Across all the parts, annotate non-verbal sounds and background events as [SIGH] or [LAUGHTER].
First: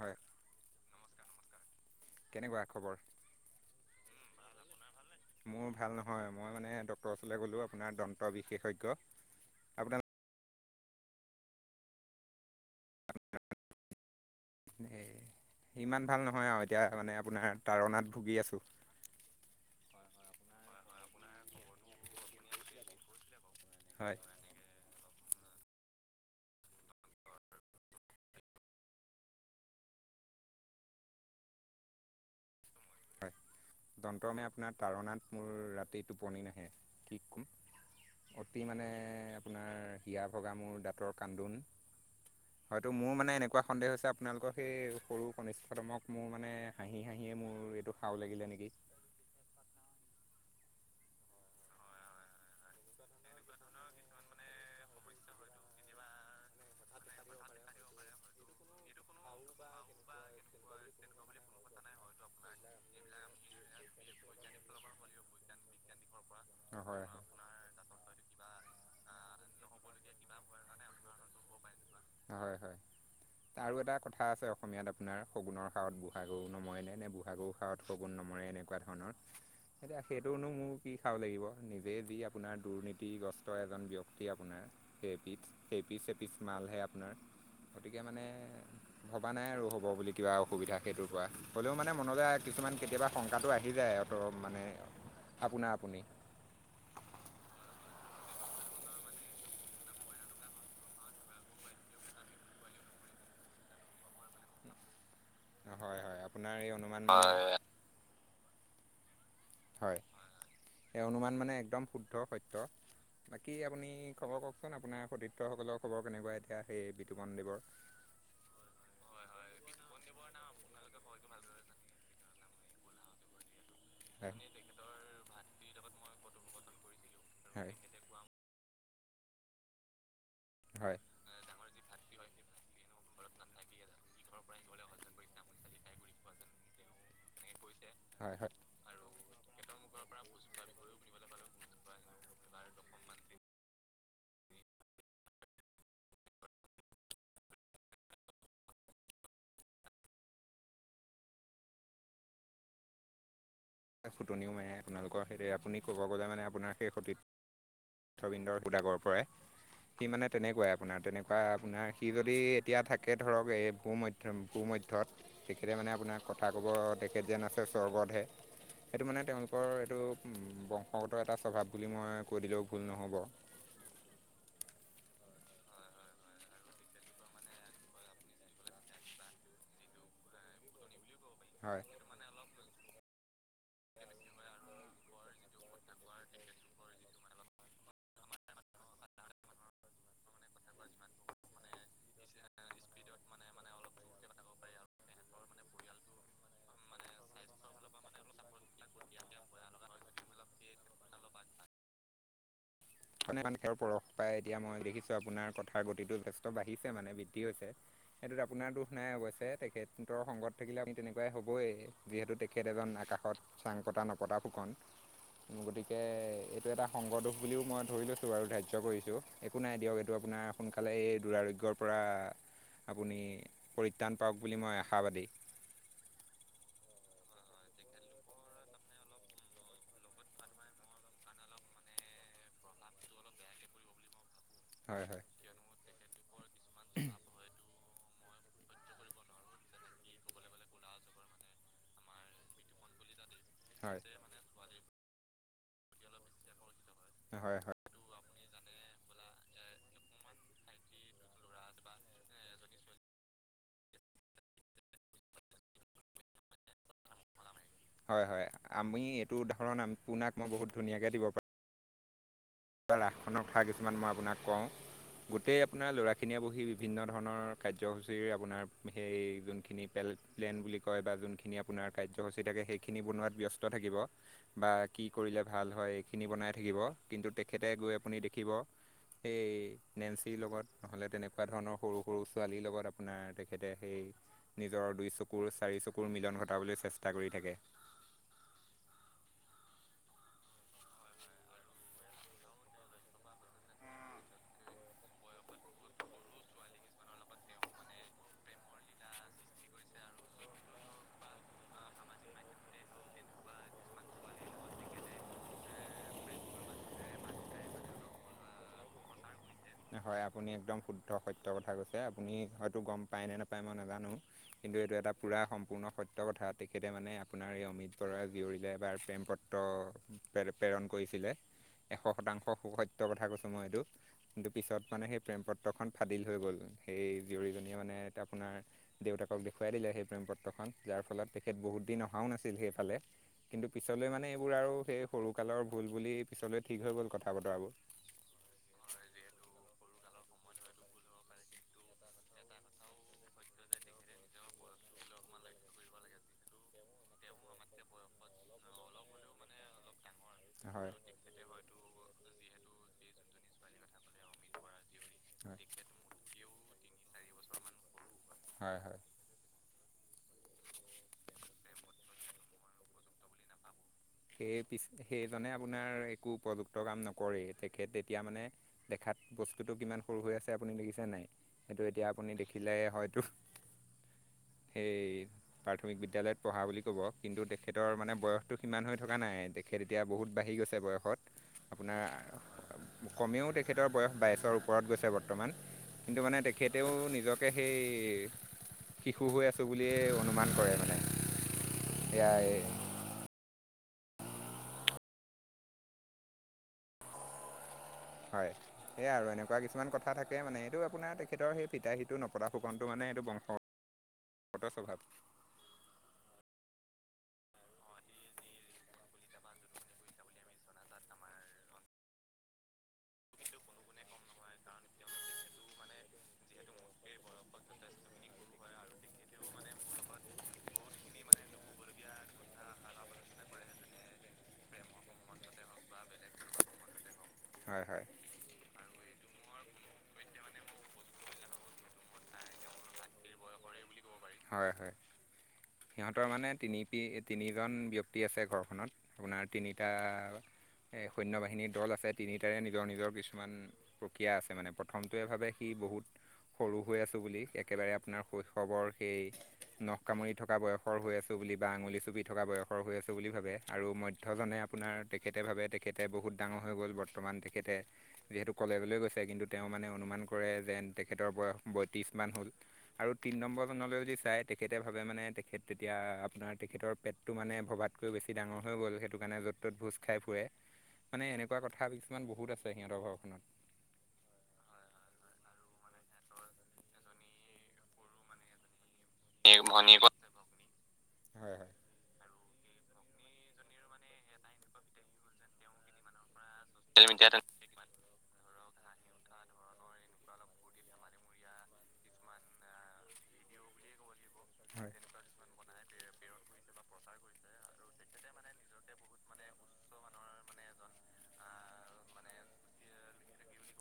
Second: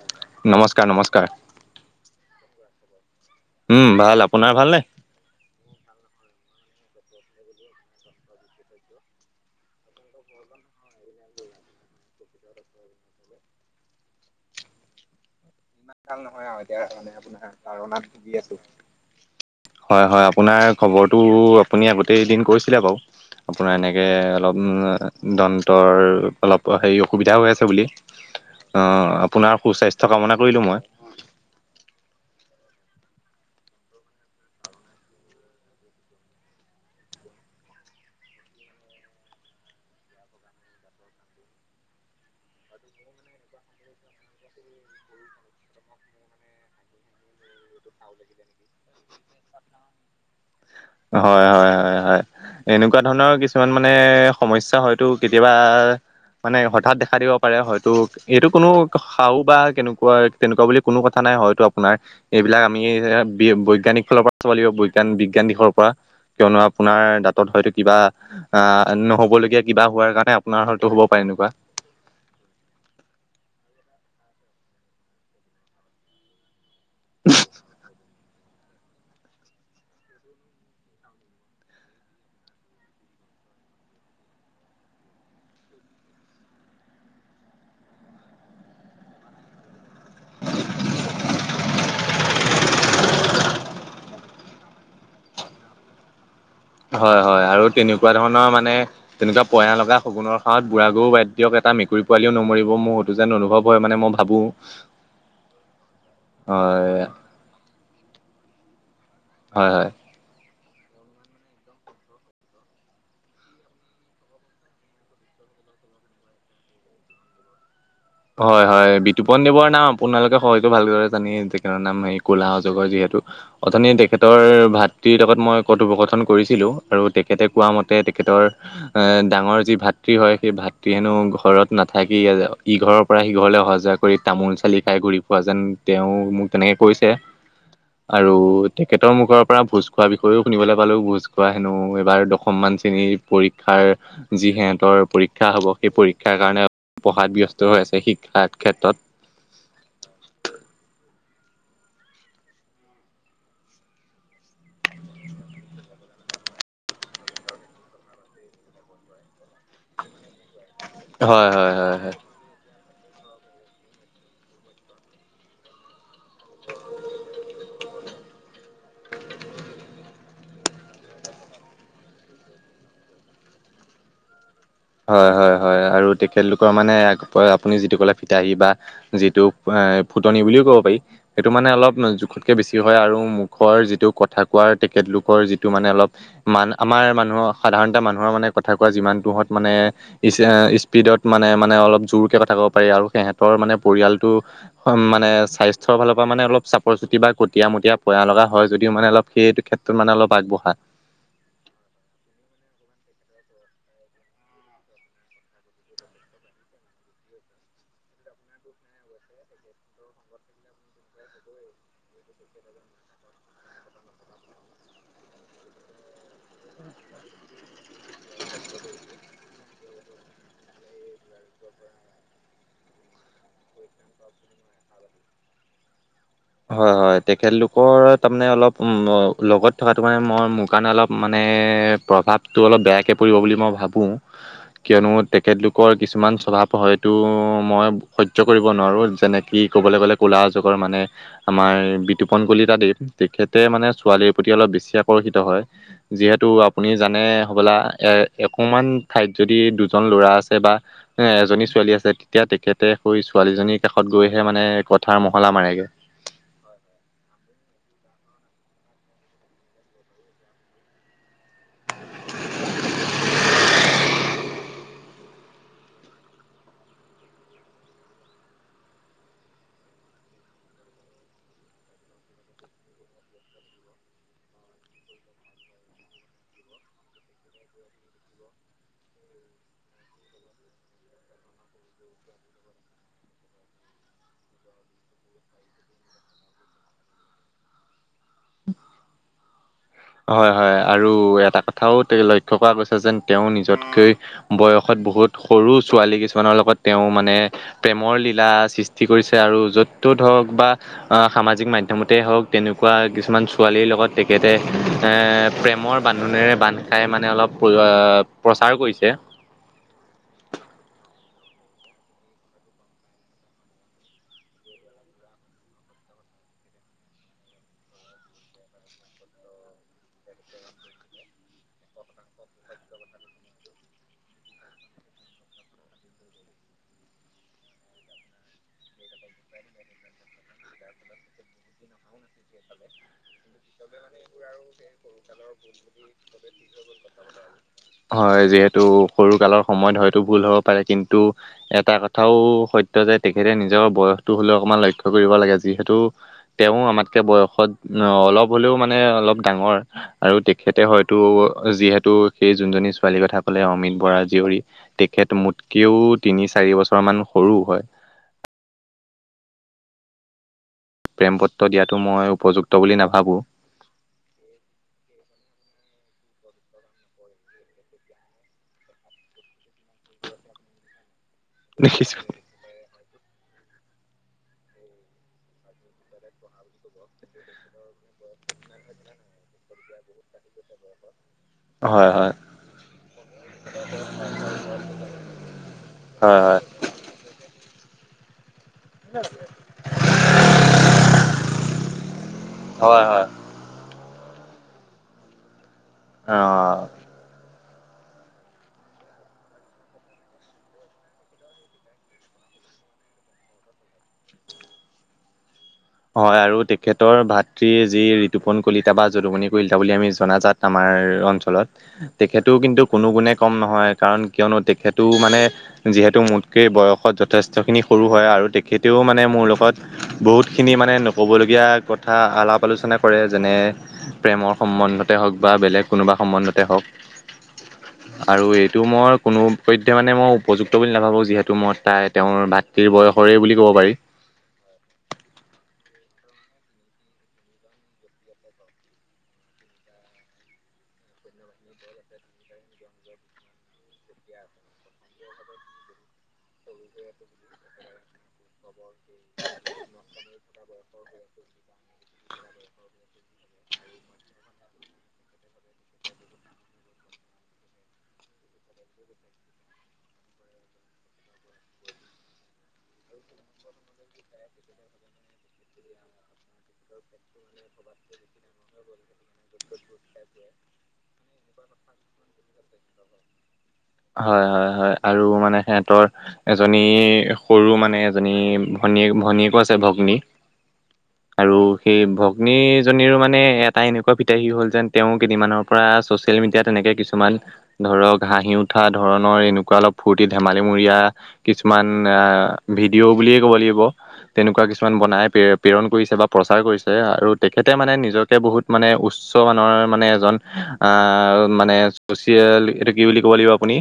হয় নমস্কাৰ নমস্কাৰ। কেনেকুৱা খবৰ। উম ভাল আপোনাৰ ভালনে। মোৰ ভাল নহয় মই মানে ডক্টৰৰ ওচৰলৈ গ'লো আপোনাৰ দন্ত বিশেষজ্ঞ। আপোন। হে। ইমান ভাল নহয় আৰু এতিয়া মানে আপোনাৰ তাৰণাত ভুগি আছো। হয় হয় আপোনাৰ খবৰটো আপুনি আগ। গোটেই দিন কৰিছিলে বাৰু আপোনাৰ এনেকৈ হয় অলপ। দন্তৰ অলপ হেৰি অসুবিধা হৈ আছে বুলি। আহ আপোনাৰ সুস্বাস্থ্য কামনা কৰিলো মই। [UNINTELLIGIBLE] দন্ত মে আপোনাৰ তাৰনাত মোৰ ৰাতি টোপনি নাহে ঠিক। অতি মানে আপোনাৰ হিয়া ভগা মোৰ দাঁতৰ কান্দোন। হয়তটো মোৰ মানে এনেকুৱা সন্দেহ হৈছে আপোনালোকৰ সেই সৰু কনিষ্ঠতমক মোৰ মানে হাঁহি হাঁহি। মোৰ এইটো খও লাগিলে নেকি। হয় হয় হয় হয়। এনেকুৱা ধৰণৰ কিছুমান মানে সমস্যা হয়তো কেতিয়াবা। মানে হঠাৎ দেখা দিব পাৰে হয়তো এইটো কোনো সাও বা কেনেকুৱা তেনেকুৱা বুলি কোনো কথা নাই। হয় আপোনাৰ এইবিলাক আমি বৈজ্ঞানিক ফালৰ পৰা চলিব বিজ্ঞান। কোৱা। কিয়নো হয় হয় আপোনাৰ দাঁতত হয়তো কিবা আহ নহবলগীয়া কিবা হোৱাৰ কাৰণে আপোনাৰ হয়তো হ'ব পাৰে ন। কোৱা। হয় হয় আৰু এটা। কথা আছে অসমীয়াত আপোনাৰ সগুনৰ সাৱত বুঢ়াগৰু নময়নে নে বুঢ়াগৰু সাৱত সগুন। সগুন নমৰে এনেকুৱা ধৰণৰ। এতিয়া সেইটোনো মোৰ কি সাও লাগিব নিজে যি আপোনাৰ দুৰ্নীতিগ্ৰস্ত এজন ব্যক্তি আপোনাৰ। সেই পিঠ সেই পিচ সেই পিচ মালহে আপোনাৰ। গতিকে মানে ভবা নাই আৰু হ'ব বুলি। কিবা অসুবিধা সেইটোৰ পৰা হ'লেও মানে মনলৈ কিছুমান কেতিয়াবা শংকাটো আহি যায় আৰু। মানে আপোনাৰ আপুনি। হয় হয় আৰু তেনেকুৱা ধৰণৰ মানে তেনেকুৱা পয়া লগা সগুনৰ সাৱত বুঢ়া গৰু বাদ্য। এটা মেকুৰী পোৱালিও নমৰিব মোৰ সটো যেন অনুভৱ হয় মানে মই ভাবো। হয় হয় আপোনাৰ এই হয় অনুমান। হয় হয়। সেই অনুমান মানে একদম শুদ্ধ সত্য। বাকী আপুনি খবৰ কওকচোন আপোনাৰ সতীৰ্থসকলৰ খবৰ কেনেকুৱা এতিয়া সেই বিতুপন দেৱৰ। হয় হয় বিতুপন দেৱৰ নাম আপোনালোকে হয়তো ভালদৰে জানি যে কেনৰ নাম হেৰি। কোলা অজগৰ যিহেতু। অথনি হয় তেখেতৰ ভাতৃৰ লগত মই কথোপকথন কৰিছিলোঁ আৰু তেখেতে কোৱা হয় মতে তেখেতৰ। এ ডাঙৰ যি ভাতৃ হয় সেই ভাতৃ হয় হেনো ঘৰত নাথাকি ইঘৰৰ। পৰা সিঘৰলৈ অহা যোৱা কৰি তামোল চালি খাই ঘূৰি ফোৱা যেন তেওঁ মোক তেনেকে কৈছে। আৰু হয় হয় তেখেতৰ মুখৰ। পৰা ভোজ খোৱাৰ বিষয়েও শুনিবলৈ পালো ভোজ খোৱা হেনো এইবাৰ দশমমান শ্ৰেণীৰ পৰীক্ষাৰ। যি সিহঁতৰ পৰীক্ষা হ'ব সেই পৰীক্ষাৰ কাৰণে পঢ়াত ব্যস্ত হৈ আছে। শিক্ষাৰ ক্ষেত্ৰত। ফুটনিও মাৰে আপোনালোকৰ সেই আপুনি ক'ব গ'লে মানে আপোনাৰ সেই সতিত। উথবিন্দৰ সুদাগৰ পৰাৰে সি মানে তেনেকুৱাই আপোনাৰ তেনেকুৱা হয় হয় আপোনাৰ হয় সি হয় যদি এতিয়া থাকে। কে ধৰক এই পূ মধ্য ভূ মধ্যত তেখেতে মানে আপোনাৰ কথা ক'ব তেখেত যেন আছে স্বৰ্গতহে [UNINTELLIGIBLE] সেইটো মানে তেওঁলোকৰ এইটো বংশগত এটা স্বভাৱ বুলি মই কৈ দিলেও ভুল নহ'ব। [UNINTELLIGIBLE] হয় হয় হয় আৰু তেখেতলোকৰ মানে আপুনি যিটো ক'লে ফিতাহী বা যিটো ফুতনি বুলিও ক'ব পাৰি সেইটো মানে হয় অলপ জোখত বেছি হয় আৰু মুখৰ যিটো কথা কোৱাৰ তেখেতলোকৰ যিটো মানে অলপ মান আমাৰ মানুহৰ সাধাৰণ মানুহৰ মানে কথা কোৱা যিমানটো‌ মানে স্পীডত মানে মানে অলপ জোৰকৈ কথা পাৰি আৰু সিহঁতৰ মানে পৰিয়ালটো মানে স্বাস্থ্যৰ ফালৰ পৰা মানে অলপ চাপৰ চুটি বা কটীয়া মটীয়া পয়া লগা হয় যদিও মানে অলপ সেই সেইটো ক্ষেত্ৰত মানে অলপ আগবঢ়া মানে মানে খেৰ পৰশ পাই এতিয়া মই দেখিছো আপোনাৰ কথাৰ গতিটো যথেষ্ট বাঢ়িছে মানে বৃদ্ধি হৈছে। সেইটোত আপোনাৰ দুখ নাই অৱশ্যে তেখেতৰ সংগত থাকিলে আমি তেনেকুৱাই হ'বই যিহেতু তেখেত এজন আকাশত চাং পতা নপতা ফুকন গতিকে এইটো এটা সংগদোষ বুলিও মই ধৰি লৈছো বাৰু ধাৰ্যয় কৰিছো একো নাই দিয়ক এইটো আপোনাৰ সোনকালে এই দুৰাৰোগ্যৰ পৰা আপুনি পৰিত্ৰাণ পাওক বুলি মই আশাবাদী [UNINTELLIGIBLE] হয় হয় তেখেতলোকৰ তাৰমানে অলপ লগত থকাটো মানে মই মোৰ কাৰণে অলপ মানে প্ৰভাৱটো অলপ বেয়াকৈ পৰিব বুলি মই ভাবোঁ হয় কিয়নো হয় তেখেতলোকৰ কিছুমান স্বভাৱ হয়তটো মই সজ্য কৰিব নোৱাৰো যেনে কি ক'বলৈ গ'লে কলা যুগৰ মানে আমাৰ বিতুপন কলিতা দেৱ তেখেতে মানে হয় ছোৱালীৰ প্ৰতি অলপ বেছি আকৰ্ষিত হয় যিহেতু আপুনি জানে হয় হ'বলা হয়। এ অকমান ঠাইত যদি দুজন ল'ৰা আছে বা এজনী ছোৱালী আছে তেতিয়া তেখেতে শছো ছোৱালীজনীৰ কাষত গৈহে মানে কথাৰ মহলা মাৰেগে হয় হয় আমি এইটো উদাহৰণ আপোনাক মই বহুত ধুনীয়াকে দিব পাৰিম। [UNINTELLIGIBLE] ৰাসখনৰ কথা কিছুমান মই আপোনাক কওঁ গোটেই আপোনাৰ ল'ৰাখিনিয়ে বহি বিভিন্ন ধৰণৰ কাৰ্যসূচী আপোনাৰ সেই যোনখিনি পেল প্লেন বুলি কয় বা জোনখিনী আপোনাৰ কাৰ্যসূচী থাকে সেইখিনি বনোৱাত ব্যস্ত থাকিব বা‌কি কি কৰিলে ভাল হয় এইখিনি বনাই থাকিব কিন্তু তেখেতে গৈ আপুনি দেখিব সেই নেন্সিৰ লগত নহলে তেনেকুৱা ধৰণৰ সৰু সৰু ছোৱালীৰ লগত আপোনাৰ তেখেতে সেই নিজৰ দুই চকুৰ চাৰি চকুৰ মিলন ঘটাবলৈ চেষ্টা কৰি থাকে [UNINTELLIGIBLE] হয় হয় আৰু এটা কথাও তে লক্ষ্য কৰা গৈছে যেন তেওঁ নিজতকৈ বয়সত বহুত সৰু ছোৱালী কিছুমানৰ লগত তেওঁ মানে প্ৰেমৰ লীলা সৃষ্টি কৰিছে আৰু য'ত ত হওক বা সামাজিক মাধ্যমতে হওক তেনেকুৱা কিছুমান ছোৱালীৰ লগত তেখেতে এ প্ৰেমৰ বান্ধোনেৰে বান্ধ খাই মানে অলপ প্ৰচাৰ কৰিছে। [UNINTELLIGIBLE] হয় আপুনি একদম শুদ্ধ সত্য কথা কৈছে আপুনি হয়তো গম পায় নে নোপায় মই নাজানো কিন্তু এইটো এটা পুৰা সম্পূৰ্ণ সত্য কথা তেখেতে মানে আপোনাৰ এই অমিত বৰুৱা জীয়ৰীলে এবাৰ প্ৰেম পত্ৰ প্ৰে প্ৰেৰণ কৰিছিলে এশ শতাংশ সত্যৰ কথা কৈছো মই এইটো কিন্তু পিছত মানে সেই প্ৰেম পত্ৰখন ফাদিল হৈ গ'ল সেই জীয়ৰীজনীয়ে মানে আপোনাৰ দেউতাকক দেখুৱাই দিলে। সেই প্ৰেম পত্ৰখন যাৰ ফলত তেখেত বহুত দিন অহাও নাছিল সেইফালে কিন্তু পিছলৈ মানে এইবোৰ আৰু সেই সৰুকালৰ ভুল বুলি পিছলৈ ঠিক হৈ গ'ল কথা বতৰাবোৰ হয় যিহেতু সৰু কালৰ সময়ত হয় ভুল হ'ব পাৰে কিন্তু এটা কথাও সত্য যে তেখেতে নিজৰ বয়সটো হ'লেও অকণমান লক্ষ্য কৰিব লাগে যিহেতু তেওঁ আমাতকে বয়সত অলপ হ'লেও মানে অলপ ডাঙৰ আৰু তেখেতে হয় হয়তো যিহেতু সেই যোনজনী ছোৱালীৰ কথা কলে অমিত বৰা জীয়ৰী তেখেত হয় মোতকেও তিনি চাৰি বছৰমান হয় হয়। প্ৰেমপত্ৰ দিয়াটো মই উপযুক্ত বুলি নাভাবোঁ। সেই পিছ সেইজনে আপোনাৰ একো উপযুক্ত কাম নকৰে তেখেত এতিয়া মানে দেখাত বস্তুটো কিমান সৰু হৈ আছে আপুনি দেখিছে নাই সেইটো এতিয়া দেখিছো আপুনি দেখিলে হয়তো [INAUDIBLE] সেই প্ৰাথমিক বিদ্যালয়ত পঢ়া বুলি ক'ব কিন্তু, তেখেতৰ মানে বয়সটো সিমান হৈ থকা নাই তেখেত এতিয়া বহুত বাঢ়ি গৈছে বয়সত, আপোনাৰ হয় হয় কমেও তেখেতৰ বয়স বাইছৰ ওপৰত গৈছে বৰ্তমান কিন্তু মানে হয় তেখেতেও নিজকে সেই শিশু হৈ আছোঁ বুলিয়েই অনুমান কৰে মানে। এয়াই হয় হয় হয় অঁ। হয় এই আৰু এনেকুৱা কিছুমান কথা থাকে মানে এইটো আপোনাৰ তেখেতৰ সেই ফিতাহিটো নপতা ফুকনটো মানে এইটো বংশগতৰ স্বভাৱ। হয় আৰু তেখেতৰ ভাতৃ যি ৰিতুপন কলিতা বা যদুমণি কলিতা বুলি আমি জনাজাত আমাৰ আমাৰ অঞ্চলত তেখেতও কিন্তু কোনো গুণে কম নহয় কাৰণ কিয়নো তেখেতো মানে যিহেতু মোতকৈ বয়সত যথেষ্টখিনি সৰু হয় আৰু তেখেতেও মানে মোৰ লগত বহুত খিনি মানে নক'বলগীয়া কথা আলাপ আলোচনা কৰে যেনে প্ৰেমৰ সম্বন্ধতে হওঁক বা বেলেগ কোনোবা সম্বন্ধতে হওঁক হয় হয় আৰু এইটো মই কোনো পধ্যে মানে মই উপযুক্ত বুলি নাভাবোঁ যিহেতু, মই তাই তেওঁৰ ভাতৃৰ বয়সৰেই বুলি ক'ব পাৰি। হয় হয়। সিহঁতৰ মানে তিনি তিনিজন ব্যক্তি আছে ঘৰখনত আপোনাৰ তিনিটা এ সৈন্য বাহিনীৰ দল আছে তিনিটাৰে নিজৰ নিজৰ কিছুমান প্ৰক্ৰিয়া আছে মানে, প্ৰথমটোৱে ভাবে সি বহুত সৰু হৈ আছো বুলি একেবাৰে আপোনাৰ শৈশৱৰ সেই নখ কামুৰি থকা বয়সৰ হৈ আছোঁ বুলি বা আঙুলি চুপি থকা বয়সৰ হৈ আছোঁ বুলি ভাবে। আৰু মধ্যজনে আপোনাৰ তেখেতে ভাবে তেখেতে বহুত ডাঙৰ হৈ গ'ল বৰ্তমান তেখেতে যিহেতু কলেজলে গৈছে কিন্তু তেওঁ মানে অনুমান কৰে যেন তেখেতৰ বয়স বয়ত্ৰিশ মান হ'ল, আৰু তিনি নম্বৰ জনলৈ যদি চায় তেখেতে ভাবে মানে তেখেত এতিয়া আপোনাৰ তেখেতৰ পেটটো মানে ভবাতকৈ বেছি ডাঙৰ হৈ গ'ল সেইটো কাৰণে য'ত ত'ত ভোজ খাই ফুৰে, মানে এনেকুৱা কথা কিছুমান বহুত আছে সিহঁতৰ ঘৰখনত। হয় হয় হয় আৰু মানে সিহঁতৰ এজনী সৰু মানে এজনী ভনীয়েক ভনীয়েকো আছে ভগ্নী হয় আৰু হয় সেই ভ গ্নীজনীৰো মানে এটা এনেকুৱা ফিতাহী হ'ল যেন তেওঁ কেইদিনমানৰ পৰা চচি য়েল মিডিয়া তেনেকে কিছুমান ধৰক হাঁহি উঠা ধৰণৰ এনেকুৱা অলপ ফূৰ্তি ধেমালিমূৰিয়া কিছুমান অ ভিডিঅ' বুলিয়ে ক'ব লাগিব। তেনেকুৱা কিছুমান হয় বনাই প্ৰেৰণ কৰিছে বা প্ৰচাৰ কৰিছে আৰু তেখেতে মানে নিজকে বহুত মানে উচ্চ মানৰ মানে এজন অ মানে চচিয়েল এইটো কি বুলি ক'ব লাগিব আপো নি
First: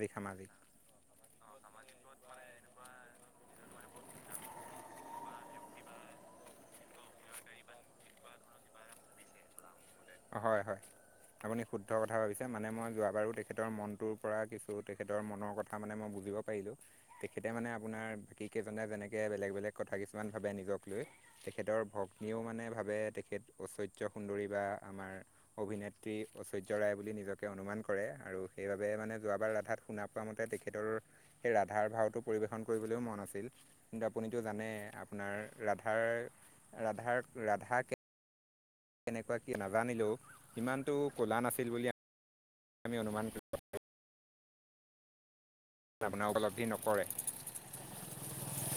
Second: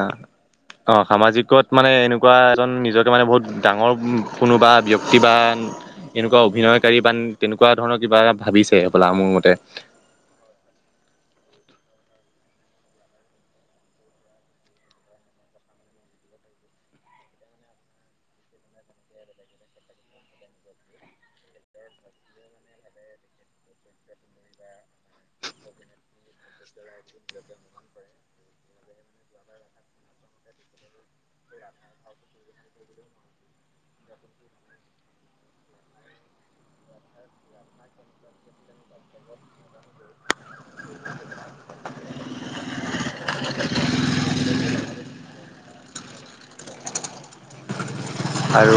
আ সামাজিক অ সামাজিক ত মানে এনেকুৱা এজন নিজকে মানে বহুত ডাঙৰ কোনোবা ব্যক্তি বা এনেকুৱা অভিনয়কাৰী বা তেনেকুৱা ধৰণৰ কিবা ভাবিছে হবলা মোৰ মতে। হয় হয়। আপুনি শুদ্ধ কথা ভাবিছে, মানে মই যোৱাবাৰো তেখেতৰ মনটোৰ পৰা কিছু তেখেতৰ মনৰ কথা মানে মই বুজিব পাৰিলোঁ তেখেতে মানে আপোনাৰ বাকিকেইজনে যেনেকৈ বেলেগ বেলেগ কথা কিছুমান ভাবে নিজক লৈ তেখেতৰ ভগ্নীও মানে ভাবে তেখেত ঐশ্বৰ্য সুন্দৰী বা আমাৰ অভিনেত্ৰী ঐশ্বৰ্য ৰায় বুলি নিজকে অনুমান কৰে আৰু সেইবাবে মানে যোৱাবাৰ ৰাধাত শুনা পোৱা মতে তেখেতৰ সেই ৰাধাৰ ভাওটো পৰিবেশন কৰিবলৈও মন আছিল, কিন্তু আপুনিটো জানে আপোনাৰ ৰাধাৰ ৰাধাৰ ৰাধাক কেনেকুৱা কি নাজানিলেও সিমানটো ক'লা নাছিল বুলি আমি অনুমান ভাৱনা উপলব্ধি নকৰে। আৰু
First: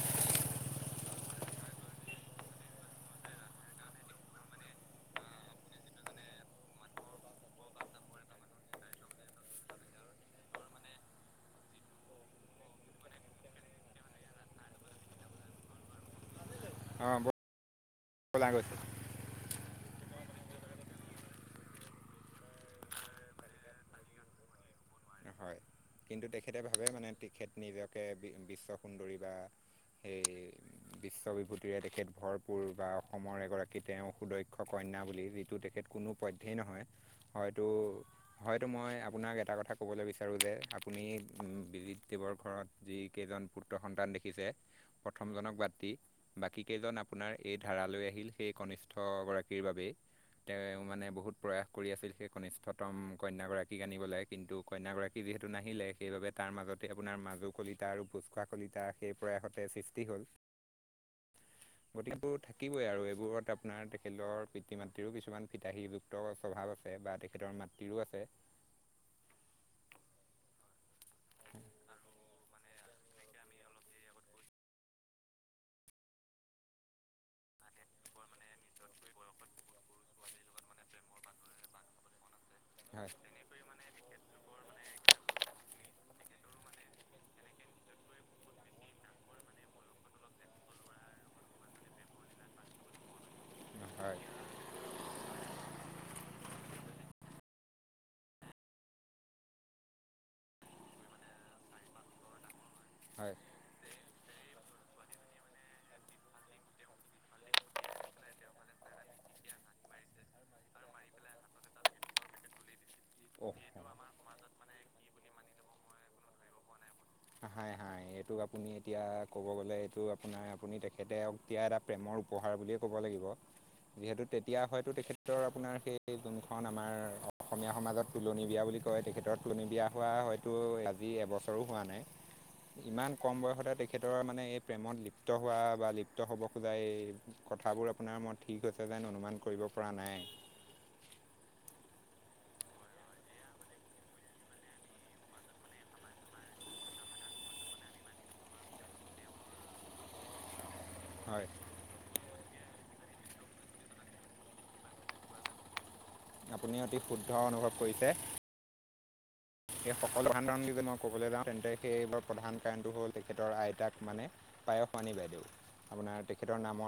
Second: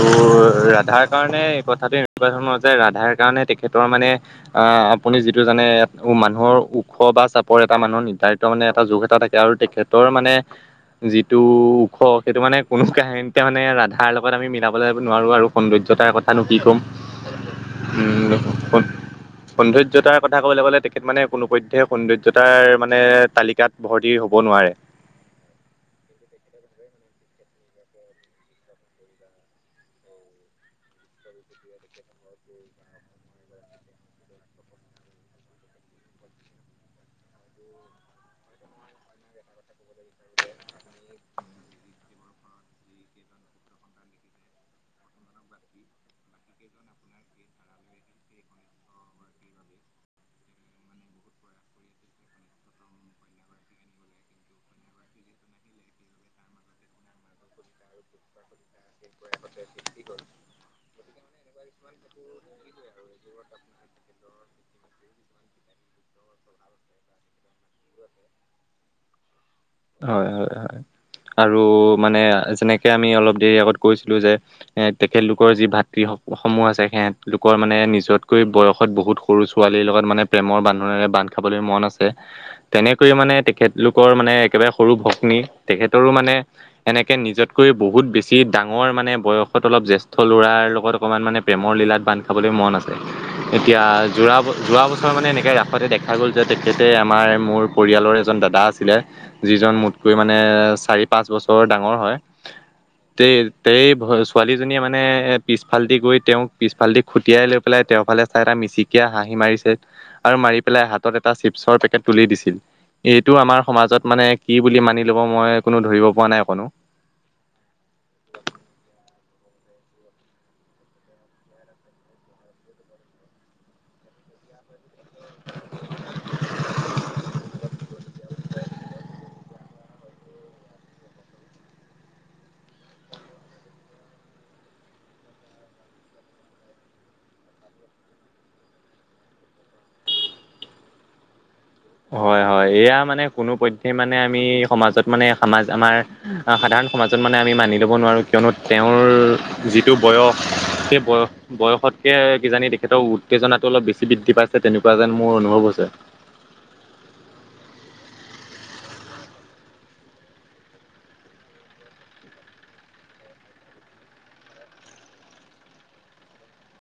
ৰাধাৰ কাৰণে কথাটো এনেকুৱা ধৰণৰ যে ৰাধাৰ কাৰণে তেখেতৰ মানে আহ আপুনি যিটো জানে মানুহৰ ওখ বা চাপৰ এটা মানুহৰ নিৰ্ধাৰিত মানে এটা যুখ এটা থাকে আৰু তেখেতৰ মানে যিটো ওখ সেইটো মানে কোনো কাহিনতে মানে ৰাধাৰ লগত লগত আমি মিলাবলৈ নোৱাৰো আৰু সৌন্দৰ্যতাৰ কথানো কি ক'ম অঁ ব'লা [UNINTELLIGIBLE] গৈছে সৌন্দৰ্যতাৰ কথা ক'বলৈ গ'লে তেখেত মানে কোনোপধ্যয়ে সৌন্দৰ্যতাৰ মানে তালিকাত ভৰ্তি হব ন নোৱাৰে হয় কিন্তু তেখেতে ভাবে মানে তেখেত নিজকে বিশ্ব সুন্দৰী বা সেই বিশ্ব বিভূতিৰে তেখেত ভৰপূৰ বা অসমৰ এগৰাকী তেওঁ সুদক্ষ কইন কইনা বুলি যিটো তেখেত কোনোপধ্যেই নহয় হয়তো হয়তো মই আপোনাক এটা কথা কব কবলৈ বিচাৰো যে উম দেৱৰ ঘৰত যি কেইজন পুত্ৰ সন্তান দেখিছে প্ৰথম জনক বাদ দি বাকী কেই জন আপোনাৰ এই ধাৰালৈ আহিল সেই কনিষ্ঠ গৰাকীৰ বাবেই তেওঁ মানে বহুত প্ৰয়াস কৰি আছিল সেই কনিষ্ঠতম কন্যাগৰাকী আনিবলৈ কিন্তু কন্যাগৰাকী যিহেতু নাহিলে সেইবাবে তাৰ মাজতে আপোনাৰ মাজুৰ কলিতা আৰু ভোচখোৱা কলিতা সেই পৰাইহঁতে সৃষ্টি হ'ল। গতিকেবোৰ থাকিবই আৰু এইবোৰত আপোনাৰ তেখেতৰ পিতৃ মাতৃৰো কিছুমান ফিতাহীযুক্ত স্বভাৱ আছে আছে বা তেখেতৰ মাতৃৰো আছে হয় হয় হয় আৰু মানে যেনেকে আমি অলপ দেৰি আগত কৈছিলোঁ যে তেখেতলোকৰ যি ভাতৃ শ সোমোৱা যায় সিহঁত লোকৰ মানে নিজতকৈ বয়সত বহুত সৰু ছোৱালীৰ লগত মানে প্ৰেমৰ বান্ধোনেৰে বান্ধ খাবলৈ মন আছে। আছে তেনেকৈ হয় মানে তেখেতলোকৰ মানে একেবাৰে সৰু ভগ্নী তেখেতৰো মানে এনেকে নিজতকৈ বহুত বেছি ডাঙৰ মানে বয়সত অলপ জ্যেষ্ঠ ল'ৰাৰ লগত অকণমান মানে প্ৰেমৰ লীলাত বান্ধ খাবলৈ মন আছে এতিয়া হয় যোৰা যোৱা বছৰ মানে এনেকৈ ৰাসতে দেখা গ'ল যে তেখেতে আমাৰ মোৰ পৰিয়ালৰ এজন দাদা আছিলে যিজন মোতকৈ মানে চাৰি- পাঁচ বছৰ বৰ ডাঙৰ হয় হয় তে- তেই ছোৱালীজনীয়ে মানে পিছফালদি গৈ তেওঁক পিছফালেদি খুটিয়াই লৈ পেলাই তেওঁৰফালে চাই এটা মিচিকিয়া হাঁহি মাৰিছে আৰু মাৰি পেলাই হাতত এটা চিপছৰ পেকেট তুলি দিছিল। এইটো অ' আমাৰ সমাজত মানে কি বুলি মানি ল'ব মই কোনো ধৰিব পৰা নাই অকনো হাই হাই এইটো আপুনি এতিয়া ক'ব গ'লে এইটো আপোনাৰ আপুনি তেখেতেক দিয়া এটা প্ৰেমৰ উপহাৰ বুলিয়েই ক'ব লাগিব। যিহেতু তেতিয়া হয়তো তেখেত তেখেতৰ আপোনাৰ সেই যোনখন আমাৰ অসমীয়া সমাজত তুলনি বিয়া বুলি কয় তেখেতৰ তুলনি বিয়া হোৱা হয়তো আজি এবছৰো হোৱা নাই। ইমান কম বয়সতে তেখেতৰ মানে এই প্ৰেমত লিপ্ত হোৱা বা লিপ্ত হ'ব খোজা এই কথা কথাবোৰ আপোনাৰ মত ঠিক হৈছে যেন অনুমান কৰিব পৰা নাই। [INAUDIBLE] হয় -হয় এয়া মানে কোনো পধ্যে মানে আমি সমাজত মানে সমাজ আমাৰ সাধাৰণ সমাজত মানে আমি মানি ল'ব নোৱাৰোঁ কিয়নো তেওঁৰ যিটো বয়স সেই বয়স- হয়। বয়সতকে কিজানি দে তেখেতৰ উত্তেজনা টো অলপ বেছি বৃদ্ধি পাইছে তেনেকুৱা যেন মোৰ অনুভৱ হৈছে। আপুনি অতি শুদ্ধ অনুভৱ কৰিছে। সেই সকলো [UNINTELLIGIBLE] যদি মই ক'বলৈ যাওঁ তেন্তে সেইবোৰ প্ৰধান কাৰণটো হ'ল তেখেতৰ আইতাক মানে পায়স মণি বাইদেউ আপোনাৰ তেখেতৰ নামৰ